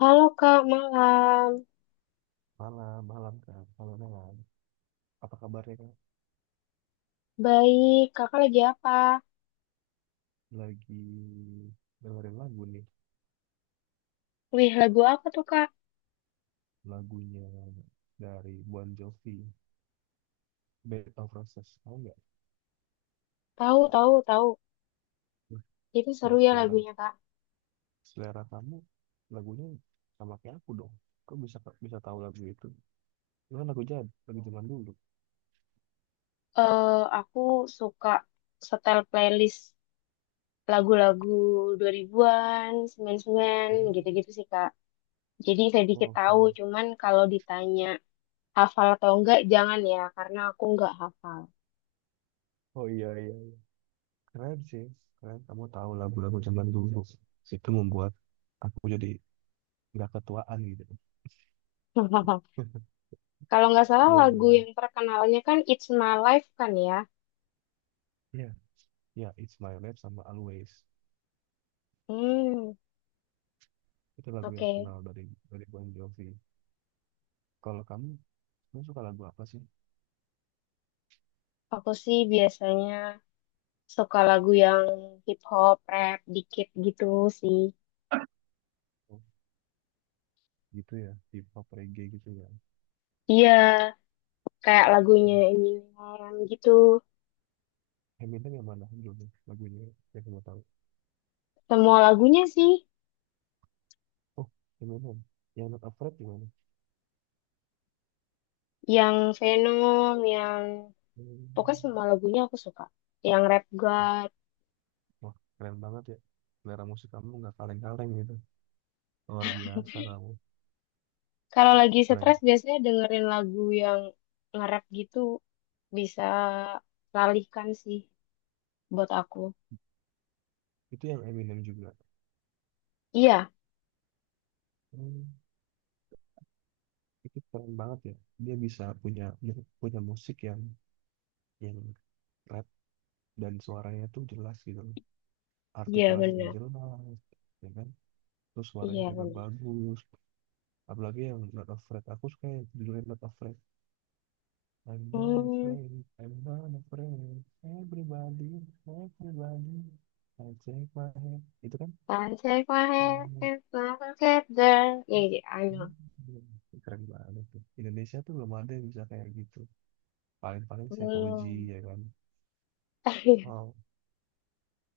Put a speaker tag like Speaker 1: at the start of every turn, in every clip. Speaker 1: Halo Kak, malam.
Speaker 2: Malam, malam Kak. Malam, malam. Apa kabarnya Kak?
Speaker 1: Baik, Kakak lagi apa?
Speaker 2: Lagi dengerin lagu nih.
Speaker 1: Wih, lagu apa tuh Kak?
Speaker 2: Lagunya dari Bon Jovi, Bed of Roses. Tahu nggak?
Speaker 1: Tahu, tahu, tahu.
Speaker 2: Wih,
Speaker 1: Itu seru
Speaker 2: bahas
Speaker 1: ya
Speaker 2: selera.
Speaker 1: lagunya Kak.
Speaker 2: Selera kamu lagunya sama kayak aku dong. Kok bisa bisa tahu lagu itu? Itu kan lagu lagu zaman dulu.
Speaker 1: Eh, aku suka setel playlist lagu-lagu dua ribuan an 99,
Speaker 2: Oh,
Speaker 1: gitu-gitu sih Kak. Jadi sedikit
Speaker 2: oh,
Speaker 1: tahu,
Speaker 2: keren.
Speaker 1: cuman kalau ditanya hafal atau enggak, jangan ya, karena aku enggak hafal.
Speaker 2: Oh iya iya. Keren sih. Keren kamu tahu lagu-lagu zaman dulu. Itu membuat aku jadi nggak ketuaan gitu.
Speaker 1: Kalau nggak salah
Speaker 2: Iya iya.
Speaker 1: lagu
Speaker 2: Iya.
Speaker 1: yang terkenalnya kan It's My Life kan ya?
Speaker 2: Iya, ya, It's My Life sama Always.
Speaker 1: Hmm,
Speaker 2: Itu lagu yang
Speaker 1: oke.
Speaker 2: terkenal dari Bon Jovi. Kalau kamu suka lagu apa sih?
Speaker 1: Aku sih biasanya suka lagu yang hip hop, rap dikit gitu sih.
Speaker 2: Oh, gitu ya, hip hop reggae gitu ya.
Speaker 1: Iya, kayak lagunya
Speaker 2: Oh,
Speaker 1: Eminem gitu.
Speaker 2: Eminem yang mana? Belum ya, lagunya yang kamu tahu.
Speaker 1: Semua lagunya sih,
Speaker 2: Oh, Eminem. Yang Not Afraid gimana?
Speaker 1: yang Venom, yang
Speaker 2: Hmm.
Speaker 1: pokoknya semua lagunya aku suka. Yang Rap
Speaker 2: Oh,
Speaker 1: God.
Speaker 2: wah, keren banget ya. Selera musik kamu nggak kaleng-kaleng gitu. Luar biasa kamu.
Speaker 1: Kalau lagi
Speaker 2: Keren.
Speaker 1: stres biasanya dengerin lagu yang nge-rap gitu bisa teralihkan sih buat aku.
Speaker 2: Itu yang Eminem juga.
Speaker 1: Iya,
Speaker 2: Hmm, itu keren banget ya. Dia bisa punya punya musik yang rap dan suaranya tuh jelas gitu,
Speaker 1: iya
Speaker 2: artikulasinya
Speaker 1: benar.
Speaker 2: jelas ya kan, terus suaranya
Speaker 1: Iya
Speaker 2: juga
Speaker 1: benar.
Speaker 2: bagus, apalagi yang Not Afraid. Aku suka yang judulnya Not Afraid. I'm not
Speaker 1: Hmm,
Speaker 2: afraid, I'm not afraid, everybody, everybody I take my hand, itu kan.
Speaker 1: Sunshine my head is like a feather. Iya, iya, I
Speaker 2: Hmm,
Speaker 1: know.
Speaker 2: Keren banget tuh. Indonesia tuh belum ada yang bisa kayak gitu, paling-paling saya Koji
Speaker 1: Belum.
Speaker 2: ya kan. Wow,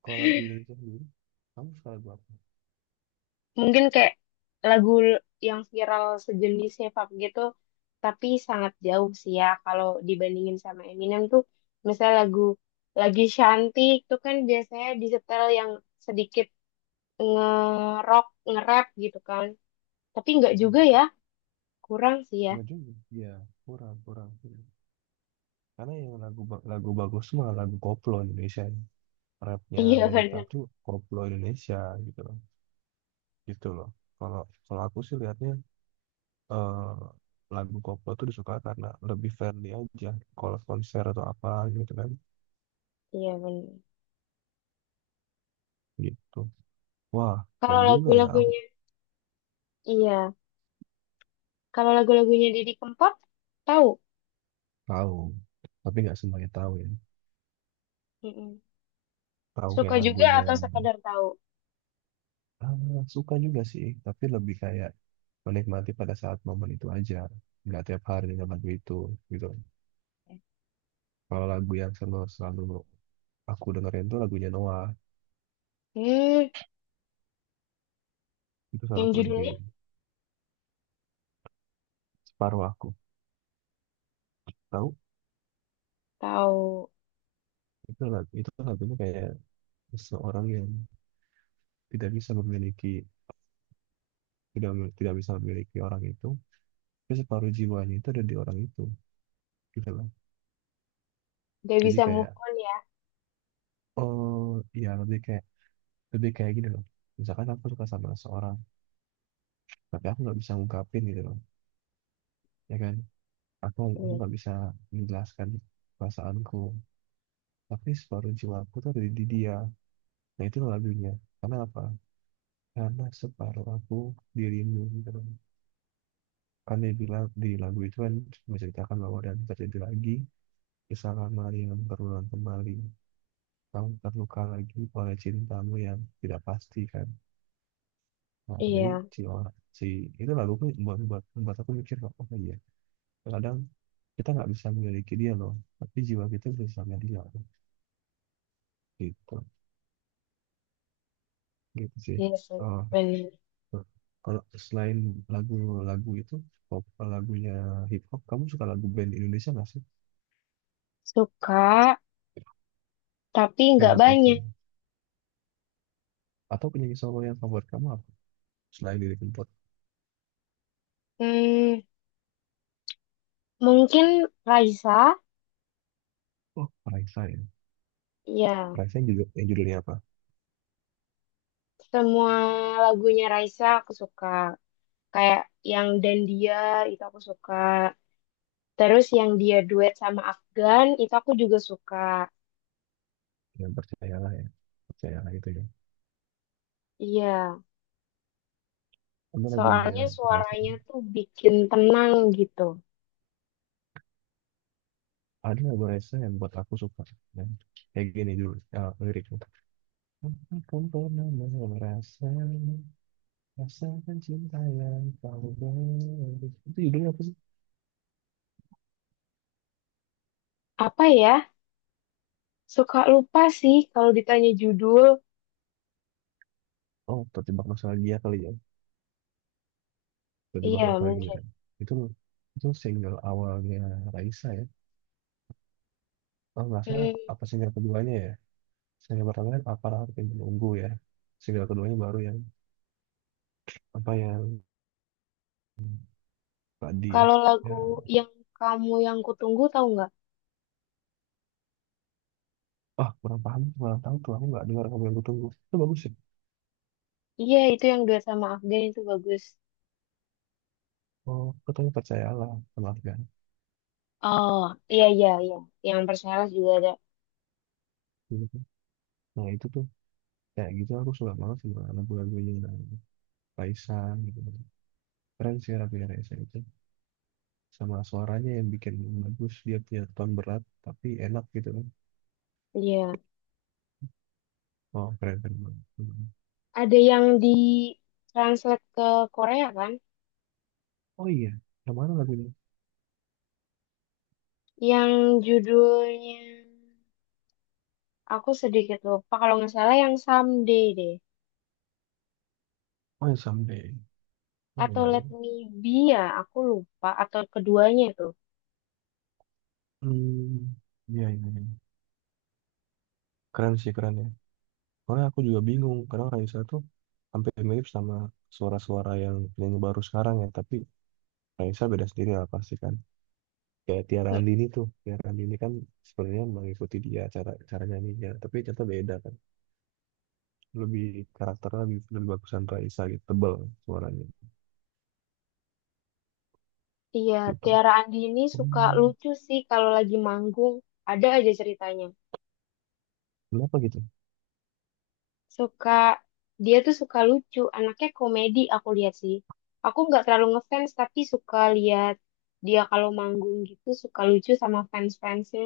Speaker 2: kalau lagu Indonesia sendiri, kamu suka lagu apa?
Speaker 1: Mungkin kayak lagu yang viral sejenis hip hop gitu, tapi sangat jauh sih ya kalau dibandingin sama Eminem tuh, misalnya lagu lagi cantik tuh kan biasanya disetel yang sedikit nge-rock, nge-rap gitu kan. Tapi nggak juga ya, kurang sih ya.
Speaker 2: Enggak juga ya, kurang kurang. Karena yang lagu bagus mah lagu koplo Indonesia. Rapnya
Speaker 1: Iya
Speaker 2: Amerika
Speaker 1: benar.
Speaker 2: tuh koplo Indonesia gitu loh. Gitu loh. Kalau kalau aku sih lihatnya, eh, lagu koplo tuh disuka karena lebih friendly aja. Kalau konser atau apa gitu kan.
Speaker 1: Iya benar.
Speaker 2: Gitu. Wah,
Speaker 1: Kalau
Speaker 2: keren juga ya. Aku
Speaker 1: lagu-lagunya, iya. Kalau lagu-lagunya Didi Kempot, tahu?
Speaker 2: tahu. Tapi nggak semuanya tahu ya.
Speaker 1: Mm-mm.
Speaker 2: Tahu
Speaker 1: Suka
Speaker 2: kayak
Speaker 1: juga
Speaker 2: lagunya.
Speaker 1: atau sekadar tahu?
Speaker 2: Ah, suka juga sih. Tapi lebih kayak menikmati pada saat momen itu aja. Nggak tiap hari dengan lagu itu gitu. Kalau lagu yang selalu selalu aku dengerin tuh lagunya Noah,
Speaker 1: Hmm.
Speaker 2: itu selalu
Speaker 1: Yang
Speaker 2: aku
Speaker 1: judulnya
Speaker 2: dengerin. Separuh aku tahu.
Speaker 1: tahu,
Speaker 2: Itu lagunya kayak seseorang yang tidak bisa memiliki, tidak tidak bisa memiliki orang itu, tapi separuh jiwanya itu ada di orang itu gitu loh.
Speaker 1: gak
Speaker 2: Jadi
Speaker 1: bisa
Speaker 2: kayak,
Speaker 1: move on ya.
Speaker 2: oh ya, lebih kayak gini loh, misalkan aku suka sama seseorang tapi aku nggak bisa ngungkapin gitu loh, ya kan. Aku
Speaker 1: Hmm.
Speaker 2: nggak bisa menjelaskan perasaanku, tapi separuh jiwaku tuh ada di dia. Nah, itu lagunya. Karena apa? Karena separuh aku dirimu gitu kan. Kan dia bilang di lagu itu, kan menceritakan bahwa dan terjadi lagi kesalahan Maria yang berulang kembali. Kamu terluka lagi oleh cintamu yang tidak pasti kan. Nah, jadi
Speaker 1: Iya,
Speaker 2: si orang si itu lagu tuh buat, buat aku mikir kok, oh iya. Kadang kita nggak bisa memiliki dia loh, tapi jiwa kita bisa sama dia gitu, gitu sih.
Speaker 1: iya sih,
Speaker 2: Oh,
Speaker 1: bener.
Speaker 2: gitu. Kalau selain lagu-lagu itu, pop, lagunya hip hop, kamu suka lagu band Indonesia nggak sih?
Speaker 1: Suka, tapi nggak
Speaker 2: Band of Cosby.
Speaker 1: banyak.
Speaker 2: Atau penyanyi solo yang favorit kamu apa? Selain Lily Kempot.
Speaker 1: Hmm, mungkin Raisa,
Speaker 2: Oh, Raisa ya.
Speaker 1: ya.
Speaker 2: Raisa yang judulnya apa?
Speaker 1: Semua lagunya Raisa aku suka. Kayak yang Dan Dia, itu aku suka. Terus yang dia duet sama Afgan, itu aku juga suka.
Speaker 2: Yang Percayalah ya. Percayalah itu ya.
Speaker 1: Iya,
Speaker 2: Ada lagunya
Speaker 1: soalnya
Speaker 2: Raisa.
Speaker 1: suaranya tuh bikin tenang gitu.
Speaker 2: Ada lagu Raisa yang buat aku suka. Dan kayak gini dulu, ya liriknya. Akan pernah merasa rasakan cinta yang kau beri. Itu judulnya apa sih?
Speaker 1: Apa ya? Suka lupa sih kalau ditanya judul.
Speaker 2: Oh, terjebak nostalgia kali ya. Terjebak
Speaker 1: Iya,
Speaker 2: nostalgia.
Speaker 1: mungkin.
Speaker 2: Itu itu single awalnya Raisa ya. Oh, nggak salah
Speaker 1: Hmm,
Speaker 2: apa single keduanya ya? Single pertama kan aparat yang menunggu ya. Single keduanya baru yang apa, yang tadi ya.
Speaker 1: kalau lagu
Speaker 2: Ya,
Speaker 1: yang kamu yang kutunggu tahu nggak?
Speaker 2: ah, kurang paham, kurang tahu tuh, aku nggak dengar kamu yang kutunggu. Itu bagus sih.
Speaker 1: Iya, itu yang duet sama Afgan itu bagus.
Speaker 2: Oh, katanya percayalah sama Afgan.
Speaker 1: Oh, iya iya iya. Yang Persela juga ada.
Speaker 2: Gitu kan. Nah, itu tuh kayak gitu, aku suka banget sama lagu-lagunya Paisan gitu. Keren sih Raffi Raisa itu. Sama suaranya yang bikin bagus, dia punya tone berat tapi enak gitu kan.
Speaker 1: Iya.
Speaker 2: Oh, keren keren banget. Hmm.
Speaker 1: Ada yang di translate ke Korea kan?
Speaker 2: Oh iya, yang mana lagunya?
Speaker 1: Yang judulnya aku sedikit lupa kalau nggak salah yang Someday deh.
Speaker 2: Oh, yang Someday. Ya
Speaker 1: Atau
Speaker 2: ya.
Speaker 1: Let
Speaker 2: Ya.
Speaker 1: Me Be ya, aku lupa atau keduanya itu.
Speaker 2: Hmm, iya iya. Iya. Keren sih, keren ya. Soalnya aku juga bingung karena Raisa tuh hampir mirip sama suara-suara yang penyanyi baru sekarang ya. Tapi Raisa beda sendiri lah pasti kan. Kayak Tiara
Speaker 1: Hmm.
Speaker 2: Andini tuh. Tiara Andini kan sebenarnya mengikuti dia, cara cara nyanyinya. Tapi ternyata beda kan. Lebih karakternya lebih bagusan Raisa gitu. Tebel suaranya
Speaker 1: Iya.
Speaker 2: gitu.
Speaker 1: Tiara Andini suka
Speaker 2: Hmm,
Speaker 1: lucu sih kalau lagi manggung. Ada aja ceritanya.
Speaker 2: Kenapa gitu?
Speaker 1: Suka, dia tuh suka lucu, anaknya komedi aku lihat sih. Aku nggak terlalu ngefans tapi suka lihat dia kalau manggung gitu suka lucu sama fans-fansnya.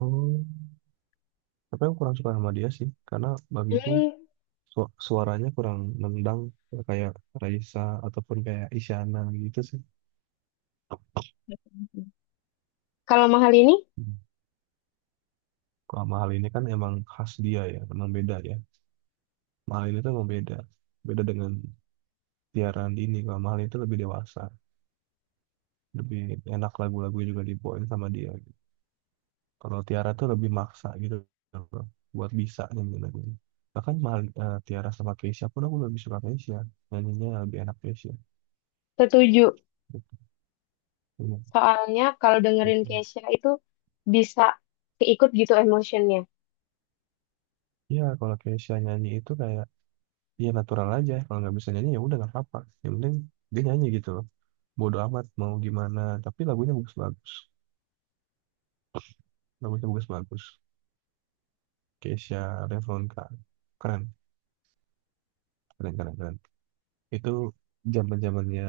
Speaker 2: Oh, tapi aku kurang suka sama dia sih. Karena bagiku
Speaker 1: Hmm,
Speaker 2: suaranya kurang nendang kayak Raisa ataupun kayak Isyana gitu sih.
Speaker 1: kalau mahal ini
Speaker 2: Hmm. Kalau mahal ini kan emang khas dia ya, memang beda ya. Mahal ini tuh emang beda. Beda dengan Tiara ini. Kalau mahal itu lebih dewasa, lebih enak lagu-lagu juga dibawain sama dia, gitu. Kalau Tiara tuh lebih maksa gitu bro, buat bisa nyanyiin lagunya. Bahkan Tiara sama Keisha pun aku lebih suka Keisha. Nyanyinya lebih enak Keisha.
Speaker 1: setuju.
Speaker 2: Gitu. Iya,
Speaker 1: Soalnya kalau dengerin
Speaker 2: gitu.
Speaker 1: Kesha itu bisa keikut gitu emotionnya.
Speaker 2: Iya, kalau Keisha nyanyi itu kayak ya natural aja. Kalau nggak bisa nyanyi ya udah nggak apa-apa. Yang penting dia nyanyi gitu loh. Bodo amat mau gimana, tapi lagunya bagus-bagus. Bagusnya bagus-bagus. Keisha Revlonka. Keren, keren, keren, keren. Itu zamannya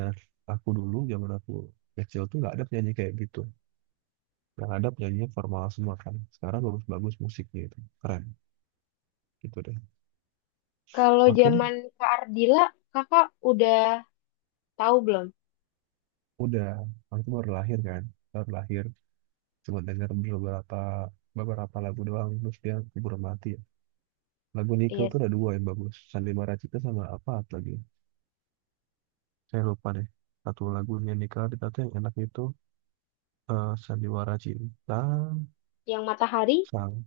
Speaker 2: aku dulu, zaman aku kecil tuh nggak ada penyanyi kayak gitu. Yang ada penyanyi formal semua kan. Sekarang bagus-bagus musiknya itu. Keren, gitu deh.
Speaker 1: Kalau
Speaker 2: Oke deh,
Speaker 1: zaman Kak Ardila, kakak udah tahu belum?
Speaker 2: udah. Aku baru lahir kan. Baru lahir. Cuma denger beberapa beberapa lagu doang. Terus dia keburu mati ya. Lagu Nickel
Speaker 1: Iya.
Speaker 2: tuh ada dua yang bagus. Sandi Maracita sama apa lagi. Saya lupa deh, satu lagunya Nika Ritata yang enak itu, Sandiwara Cinta,
Speaker 1: Yang Matahari?
Speaker 2: Sang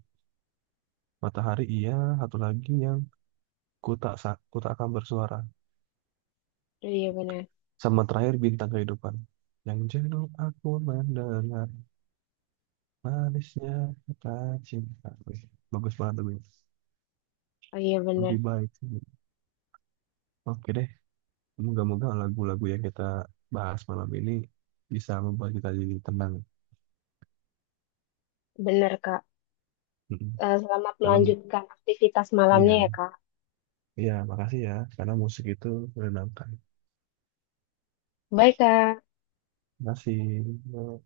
Speaker 2: Matahari, iya. Satu lagi yang ku tak akan bersuara.
Speaker 1: Oh iya benar.
Speaker 2: Sama terakhir Bintang Kehidupan. Yang jenuh aku mendengar manisnya kata cinta. Wih, bagus banget lagunya.
Speaker 1: Oh iya benar.
Speaker 2: Lebih baik. Oke deh, moga-moga lagu-lagu yang kita bahas malam ini bisa membuat kita jadi tenang.
Speaker 1: Benar Kak.
Speaker 2: Mm-mm.
Speaker 1: Selamat
Speaker 2: Karena mu-
Speaker 1: melanjutkan aktivitas malamnya
Speaker 2: iya,
Speaker 1: ya, Kak.
Speaker 2: iya, makasih ya. Karena musik itu menenangkan.
Speaker 1: Bye, Kak.
Speaker 2: Makasih.